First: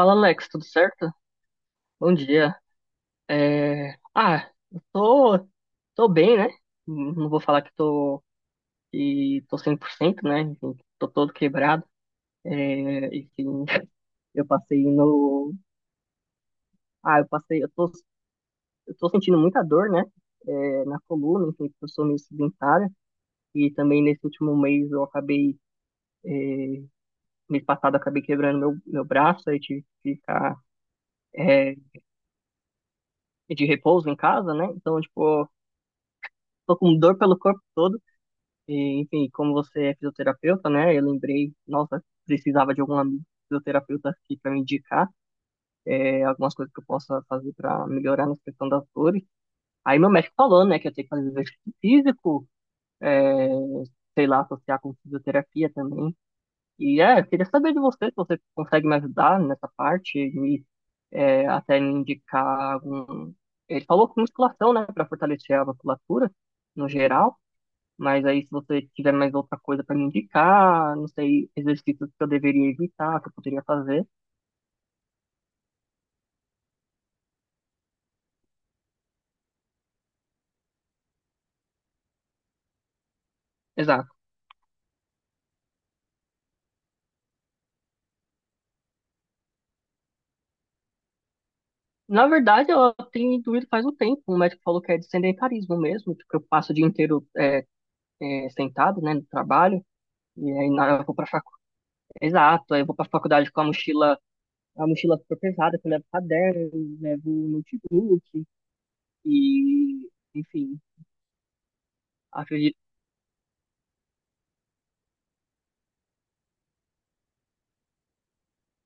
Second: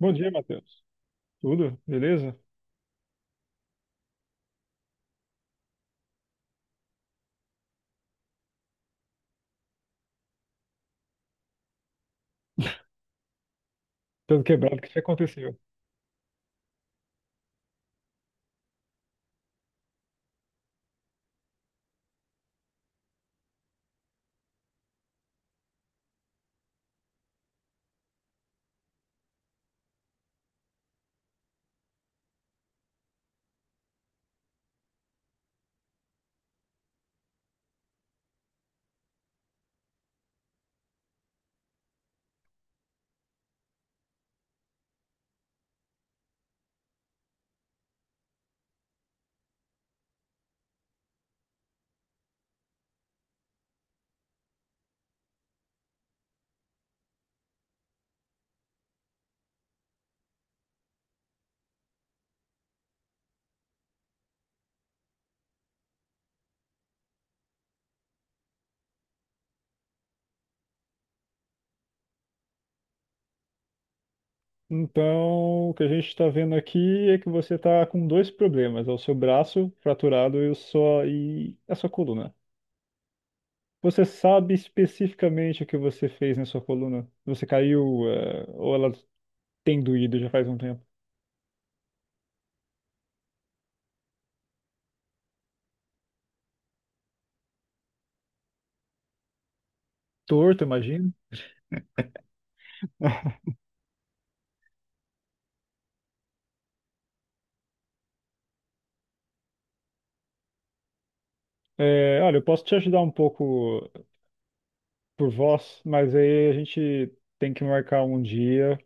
Bom dia, Alex, tudo Matheus. certo? Tudo? Bom Beleza? dia. É, Ah, eu tô, tô bem, né? Não vou falar que tô 100%, né? Enfim, tô todo quebrado. Enfim, Tudo eu quebrado, o passei que que no... aconteceu? Ah, eu passei... eu tô sentindo muita dor, né? É, na coluna, enfim, porque eu sou meio sedentária. E também nesse último mês eu acabei... é, mês passado eu acabei quebrando meu braço, aí tive que ficar é, de repouso em casa, né? Então, tipo, tô com dor pelo corpo todo. E, enfim, como você é fisioterapeuta, né? Eu lembrei, nossa, precisava de algum amigo fisioterapeuta aqui para me indicar algumas coisas que eu possa fazer para melhorar na questão das dores. Aí meu médico falou, né, que eu tenho que fazer exercício físico, é, sei lá, associar com fisioterapia também. E é, eu queria saber de você se você consegue me ajudar nessa parte, me, é, até me indicar algum. Ele falou com musculação, né, para fortalecer a musculatura no geral. Mas aí, se você tiver mais outra coisa para me indicar, não sei, exercícios que eu deveria evitar, que eu poderia fazer. Então, o que a gente está vendo aqui é que você está com dois problemas, é o seu braço fraturado e, a sua coluna. Você Exato. sabe especificamente o que você fez na sua coluna? Você caiu, ou ela tem doído já faz um tempo? Na verdade, eu tenho intuído faz um tempo. O médico falou que é de sedentarismo mesmo, porque eu passo o dia inteiro sentado, né, no trabalho. E Torto, aí na hora eu imagino. vou pra faculdade. Exato, aí eu vou pra faculdade com a mochila super pesada, que eu levo caderno, eu levo notebook, e enfim, É, olha, eu posso te acredito. ajudar um pouco por voz, mas aí a gente tem que marcar um dia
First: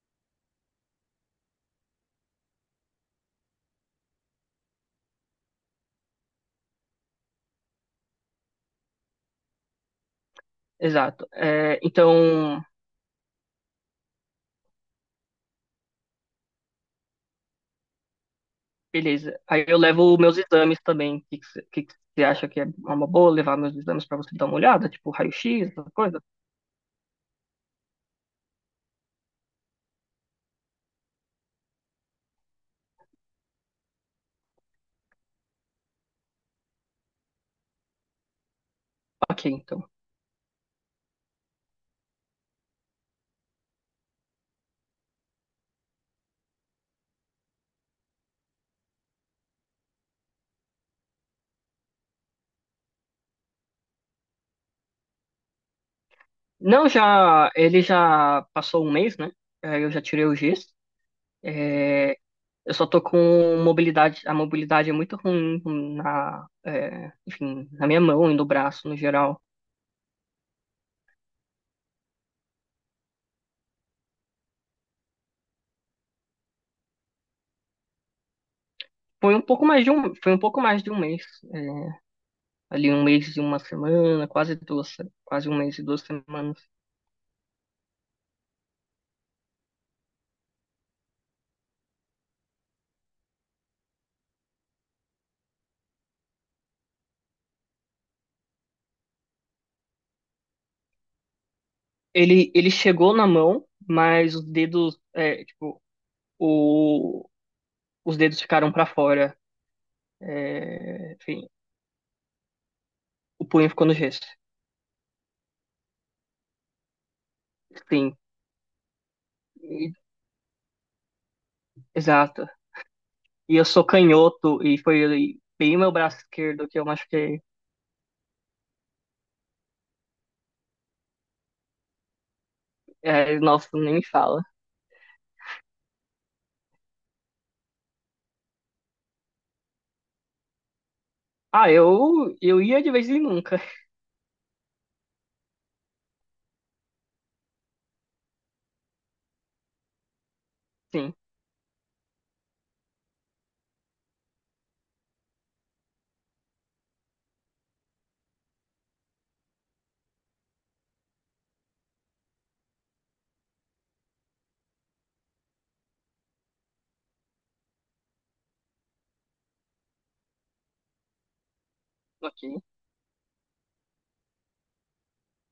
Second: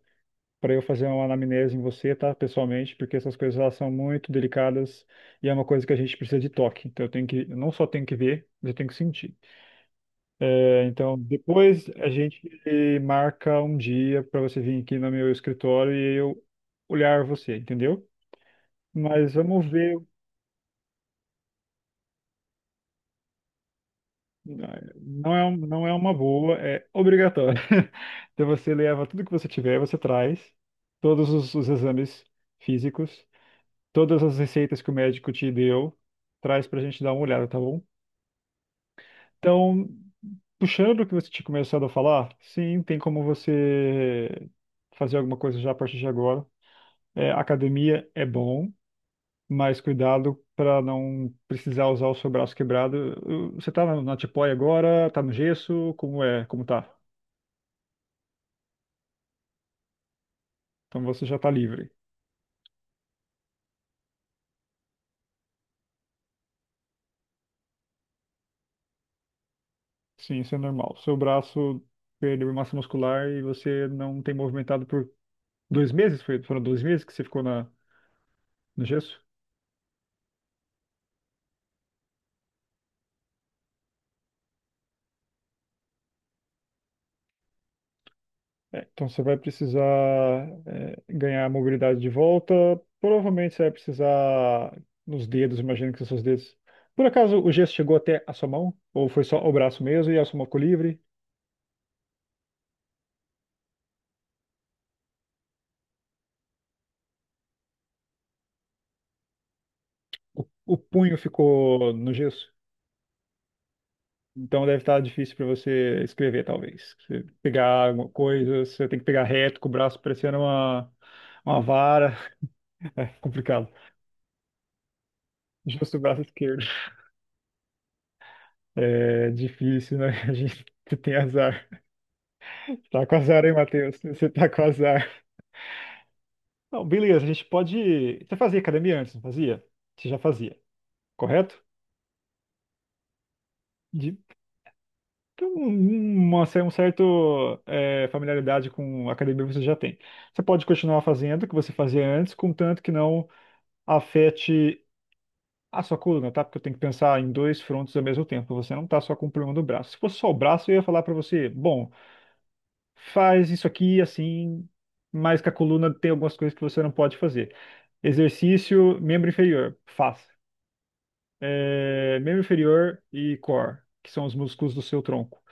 para eu fazer uma anamnese em você, tá? Pessoalmente, porque essas coisas elas são muito delicadas e é uma coisa que a gente precisa de toque. Então eu não só tenho que ver, mas eu tenho que sentir. É, então Exato. É, depois a gente então, marca um dia para você vir aqui no meu escritório e eu olhar você, entendeu? Mas beleza. Aí vamos eu ver, levo meus exames também. O que que cê- que você acha que é uma boa levar meus exames para você dar uma olhada? Tipo, não é, um- raio-x, não essas é uma coisas? boa, é obrigatório. Então você leva tudo que você tiver, você traz todos os exames físicos todas as receitas que o médico te deu, traz para a gente dar uma olhada, tá bom? Ok, Então, então. puxando o que você tinha começado a falar, sim, tem como você fazer alguma coisa já a partir de agora. É, academia é bom, mas cuidado para não precisar usar o seu braço quebrado. Você tá na tipoia agora, tá no gesso, como tá? Não, já. Ele já passou um mês, né? Aí eu já tirei o giz. Então você já tá livre. É, eu só tô com mobilidade. A mobilidade é muito ruim na. Enfim, na minha mão e no braço, no geral. Sim, isso é normal. Seu braço perdeu massa muscular e você não tem movimentado por 2 meses? Foram 2 meses que você ficou na no gesso? Foi um pouco mais de um mês. é, ali um mês e uma semana, quase duas, quase um mês e duas semanas. É, então você vai precisar ganhar a mobilidade de volta. Provavelmente você vai precisar nos dedos, imagino que são seus dedos. Por acaso o gesso chegou até a sua mão? Ou foi só o braço mesmo e a sua mão ficou livre? Ele chegou na mão, mas os dedos, é, tipo, o, os dedos ficaram pra fora. O É, punho enfim, ficou no gesso? o punho ficou no gesso. Então deve estar difícil para você escrever, talvez. Você pegar alguma Sim, coisa, você tem que pegar reto com o e- braço parecendo uma vara. exato. É E eu complicado. sou canhoto e foi bem meu Justo o braço braço esquerdo. esquerdo que eu machuquei. É difícil, né? A gente tem azar. Tá com É, azar, hein, nossa, nem Matheus? me Você fala. tá com azar. Não, beleza, a gente pode. Você fazia academia antes, não fazia? Você já fazia, correto? Ah, eu ia de vez em nunca. De... Então, um certo familiaridade com a academia você já tem. Você pode continuar Sim, fazendo o que você fazia antes, contanto que não afete a sua coluna, tá? Porque eu tenho que pensar em dois frontes ao mesmo tempo. Você não tá só com o problema do braço. Se fosse só o braço, eu ia falar pra você, bom, faz isso aqui assim, mas que a coluna tem algumas coisas que você não pode fazer. Exercício, membro inferior, faça. É, membro ok, inferior e core, que são os músculos do seu tronco.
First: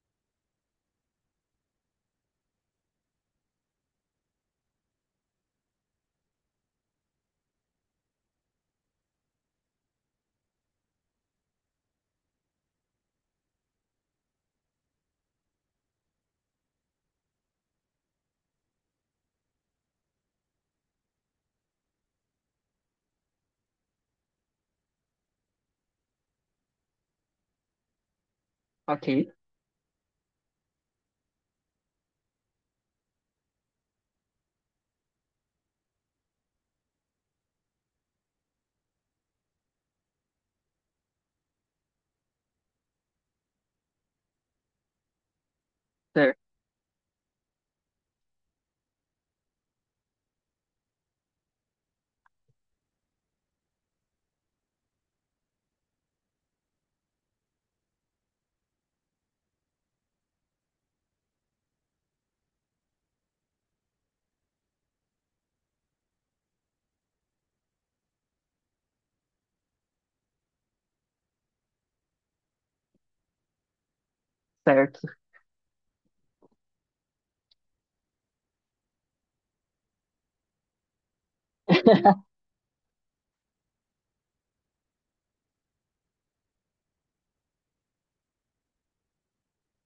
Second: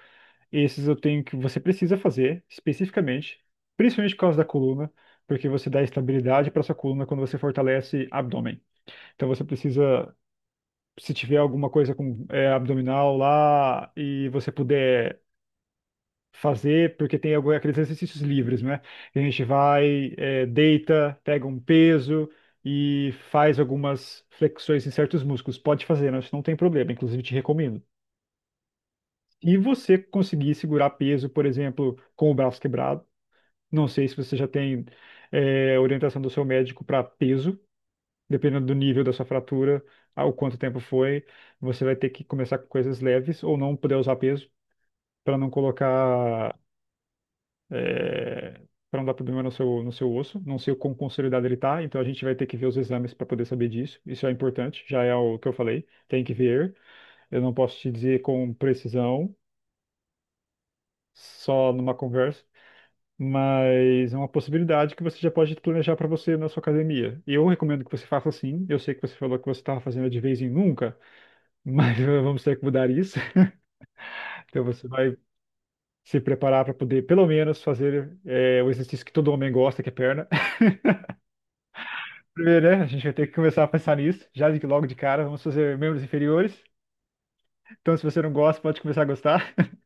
Esses eu tenho que você precisa fazer especificamente, principalmente por causa da coluna, porque você dá estabilidade para sua coluna quando você fortalece abdômen. Então você precisa, se tiver alguma coisa com abdominal lá e você puder fazer, porque tem aqueles exercícios livres, né? A gente vai, deita, pega um peso e faz algumas flexões em certos músculos. Pode fazer, né? Isso não tem problema, inclusive te recomendo. ok, E você conseguir segurar peso, por exemplo, com o braço quebrado, não sei se você já tem, orientação do seu médico para peso, dependendo do nível da sua fratura, ao quanto tempo foi, você vai ter que começar com coisas leves ou não poder usar peso. Para não certo, colocar é, para não dar problema no seu osso. Não sei o quão consolidado ele está, então a gente vai ter que ver os exames para poder saber disso. Isso é importante, já é o que eu falei, tem que ver. Eu não posso te dizer com precisão, só numa conversa, mas é uma possibilidade que você já pode planejar para você na sua academia. E eu recomendo que você faça assim. Eu sei que você falou que você estava fazendo de vez em nunca, mas vamos ter que mudar isso. Então você certo. vai se preparar para poder, pelo menos, fazer o exercício que todo homem gosta, que é perna. Primeiro, né? A gente vai ter que começar a pensar nisso, logo de cara. Vamos fazer membros inferiores. Então, se você não gosta, pode começar a gostar.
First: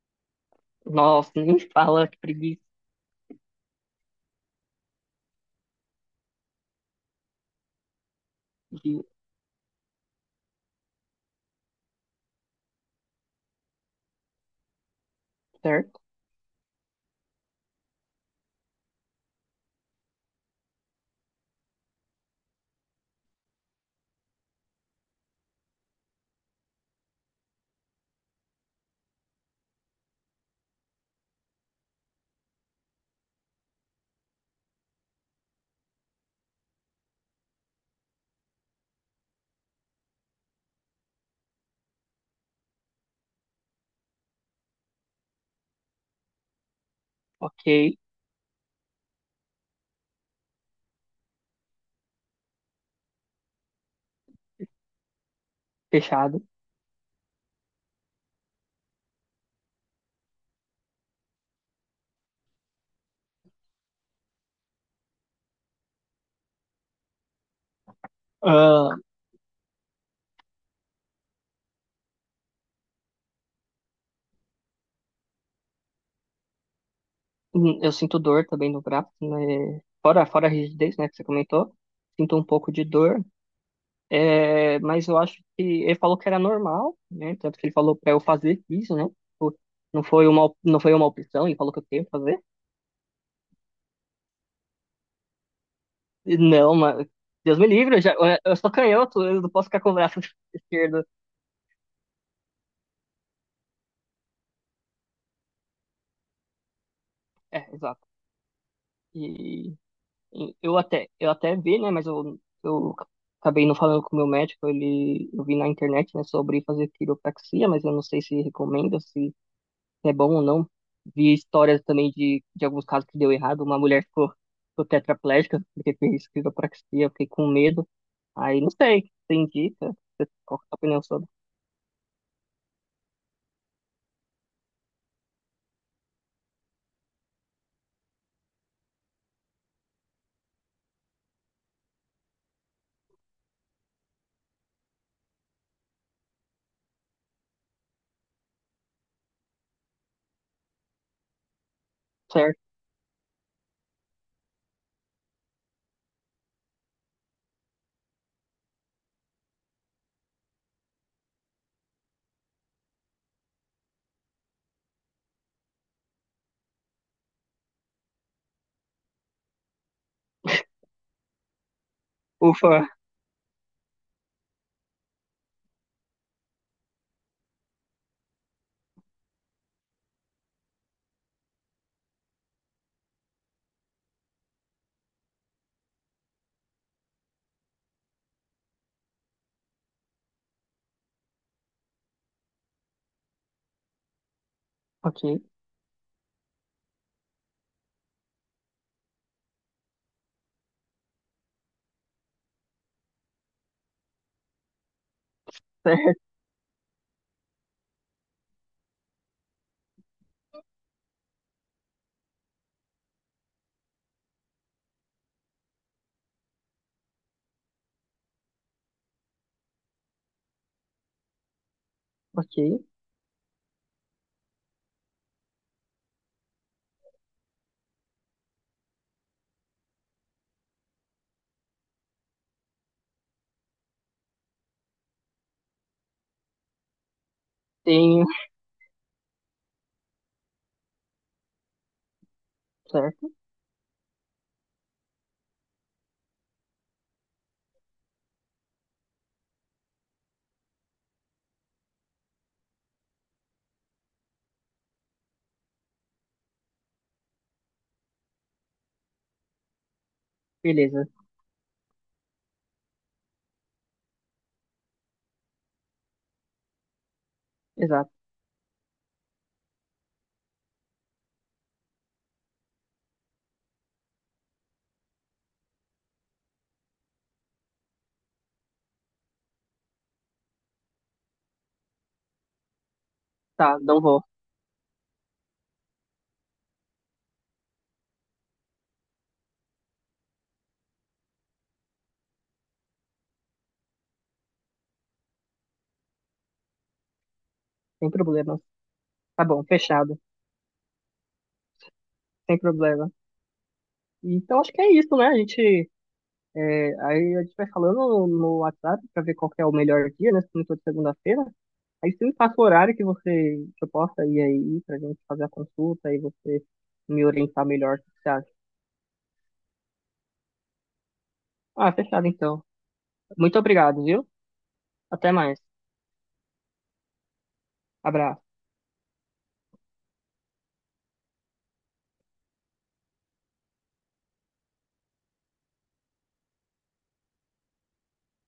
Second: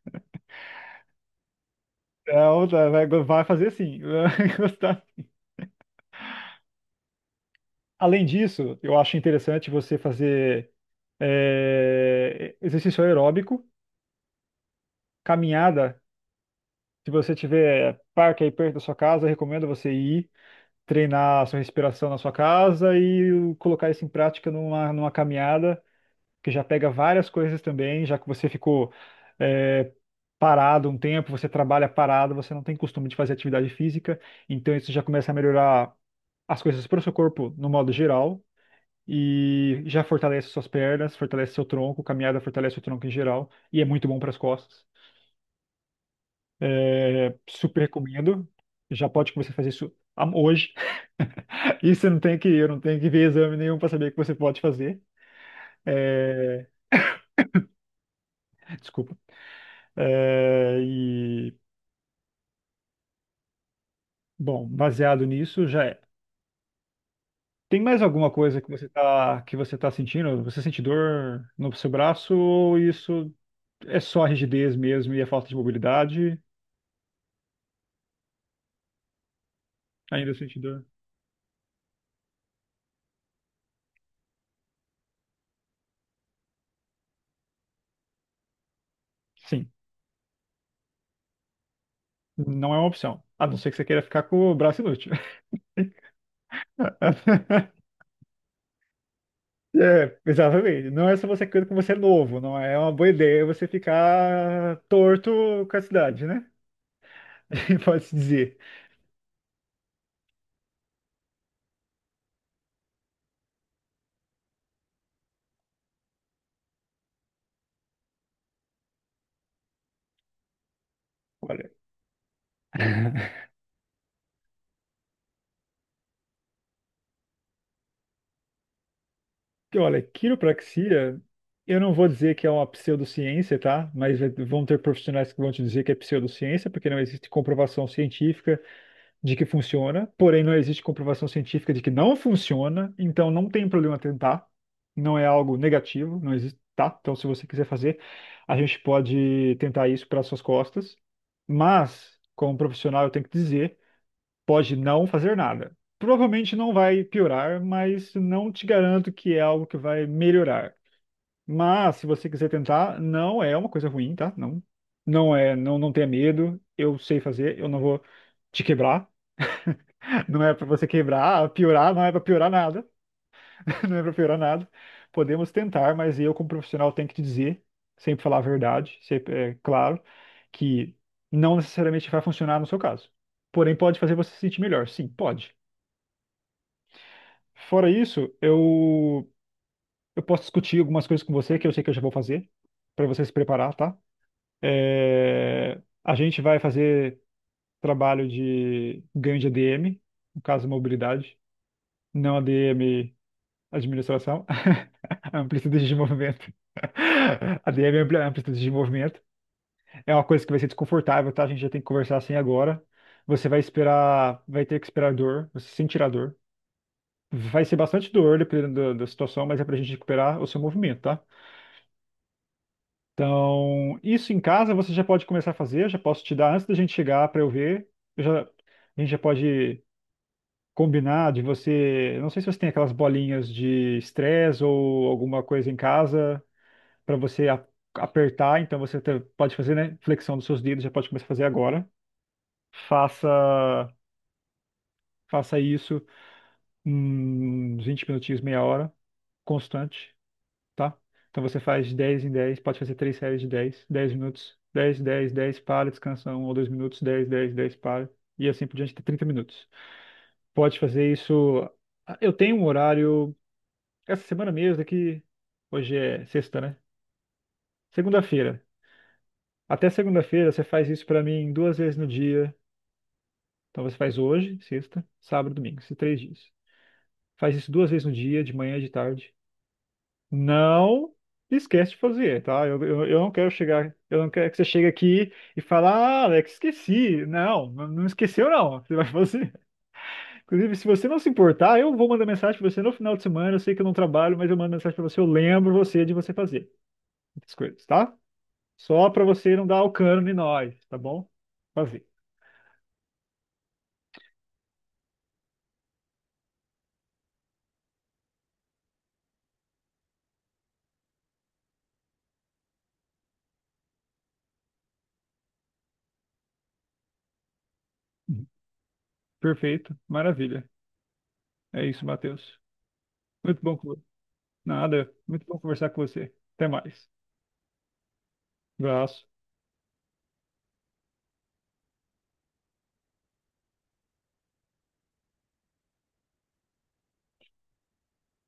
Nossa, nem me fala, que preguiça. Então, tá, vai, vai fazer sim. Vai gostar. Além disso, eu de- acho interessante você fazer exercício aeróbico, caminhada. Certo, Se você tiver parque aí perto da sua casa, eu recomendo você ir treinar a sua respiração na sua casa e colocar isso em prática numa caminhada que já pega várias coisas também, já que você ficou é, parado um tempo, você trabalha parado, você não tem costume de fazer atividade física, então isso já começa a melhorar as coisas para o seu corpo no modo geral. E já fortalece suas pernas, fortalece seu tronco, caminhada fortalece o tronco em geral, e é muito bom para as costas. É, super ok, recomendo. Já pode começar a fazer isso hoje. E você não tem que, eu não tenho que ver exame nenhum para saber que você pode fazer. fechado. É, desculpa. É, bom, baseado nisso, já é. Tem mais alguma coisa que você Ah, tá, que você tá sentindo? Você sente dor no seu braço ou isso é só a rigidez mesmo e a falta de mobilidade? Eu sinto dor também no braço, né? Ainda Fora a sente dor? rigidez, né, que você comentou. Sinto um pouco de dor, é, mas eu acho que ele falou que era normal, né? Tanto que ele falou para eu fazer isso, né? Tipo, Sim, não foi uma opção, ele falou que eu tenho que fazer. não é uma opção. A não ser que você queira ficar com o braço inútil. E não, mas Deus me livre, eu sou canhoto, eu não posso ficar com o É, braço exatamente. esquerdo. Não é só você querendo que você é novo, não é uma boa ideia você ficar torto com a cidade, né? É, exato. Pode-se dizer. E eu até vi, né? Mas eu acabei não falando com o meu médico. Eu vi na internet, né, sobre fazer quiropraxia, mas eu não sei se recomenda, se é bom ou não. Vi histórias também de alguns casos que deu errado. Ficou tetraplégica porque fez quiropraxia, eu fiquei com medo. Aí não sei, tem dica? Olha, Qual que é a sua opinião quiropraxia, sobre? eu não vou dizer que é uma pseudociência, tá? Mas vão ter profissionais que vão te dizer que é pseudociência, porque não existe comprovação científica de que funciona, porém não existe comprovação científica de que não funciona, então não tem problema tentar, não é algo negativo, não existe, tá? Então se você quiser fazer, a gente pode tentar isso para suas costas, mas como Certo. profissional eu tenho que dizer pode não fazer nada. Provavelmente não vai piorar, mas não te garanto que é algo que vai melhorar. Mas se você quiser tentar, não é uma coisa ruim, tá? Não, não é, não, não tenha medo. Eu sei fazer, eu não vou te quebrar. Não é para você quebrar, piorar, não é para piorar Ufa, nada, não é para piorar nada. Podemos tentar, mas eu como profissional tenho que te dizer, sempre falar a verdade, sempre, é claro, que não necessariamente vai funcionar no seu caso. Porém, pode fazer você se sentir melhor. Sim, pode. Fora isso, eu posso discutir algumas coisas com você que eu sei que eu já vou fazer, para você se preparar, tá? ok, É, a gente vai fazer trabalho de ganho de ADM, no caso, mobilidade, não ADM administração, amplitude de certo, movimento. ADM é amplitude de movimento. É uma coisa que vai ser desconfortável, tá? A gente já tem que conversar assim agora. Você vai esperar, vai ter que esperar dor, você sentirá dor. Vai ser bastante dor, dependendo da situação, mas é pra gente recuperar o seu movimento, tá? ok. Então, isso em casa você já pode começar a fazer, eu já posso te dar antes da gente chegar pra eu ver. A gente já pode combinar de você. Eu não sei se você tem aquelas bolinhas de estresse ou alguma coisa em casa pra você Tenho, apertar, então você até pode fazer, né? Flexão dos seus dedos, já pode começar a fazer agora. certo, Faça, faça isso uns 20 minutinhos, meia hora, constante. Tá? Então você faz 10 em 10 pode fazer três séries de 10 10 minutos, 10 10 10 para, descansa 1 ou 2 minutos, 10 10 10 para, e assim por diante, até 30 minutos. Pode beleza, fazer isso. Eu tenho um horário, essa semana mesmo, aqui, hoje é sexta, né? exato. Segunda-feira. Até segunda-feira você faz isso pra mim duas vezes no dia. Então você faz hoje, sexta, sábado, domingo, esses 3 dias. Faz isso duas vezes no dia, de manhã e de tarde. Não esquece de fazer, tá? Eu não quero Tá, chegar, não eu vou, não quero que você chegue aqui e fale, ah, Alex, esqueci. Não, não esqueceu, não. Você vai fazer. Inclusive, se você não se importar, eu vou mandar mensagem para você no final de semana. Eu sei que eu não trabalho, mas eu mando mensagem para você, eu lembro você de você fazer essas coisas, sem tá? problemas. Só para Tá você bom, não dar o fechado, cano em nós, tá bom? Fazer. sem problema. Então acho que é isso, né? A gente, é, aí a gente vai falando no WhatsApp para ver qual que é o melhor dia, né? Se não for de segunda-feira. Aí você me passa o horário que você que eu possa ir aí pra gente fazer a consulta e você me orientar melhor, o que você Uhum. acha? Perfeito, maravilha. É Ah, isso, fechado Matheus. então. Muito Muito bom, obrigado, viu? nada, Até muito bom mais. conversar com você. Até mais. Abraço. Abraço.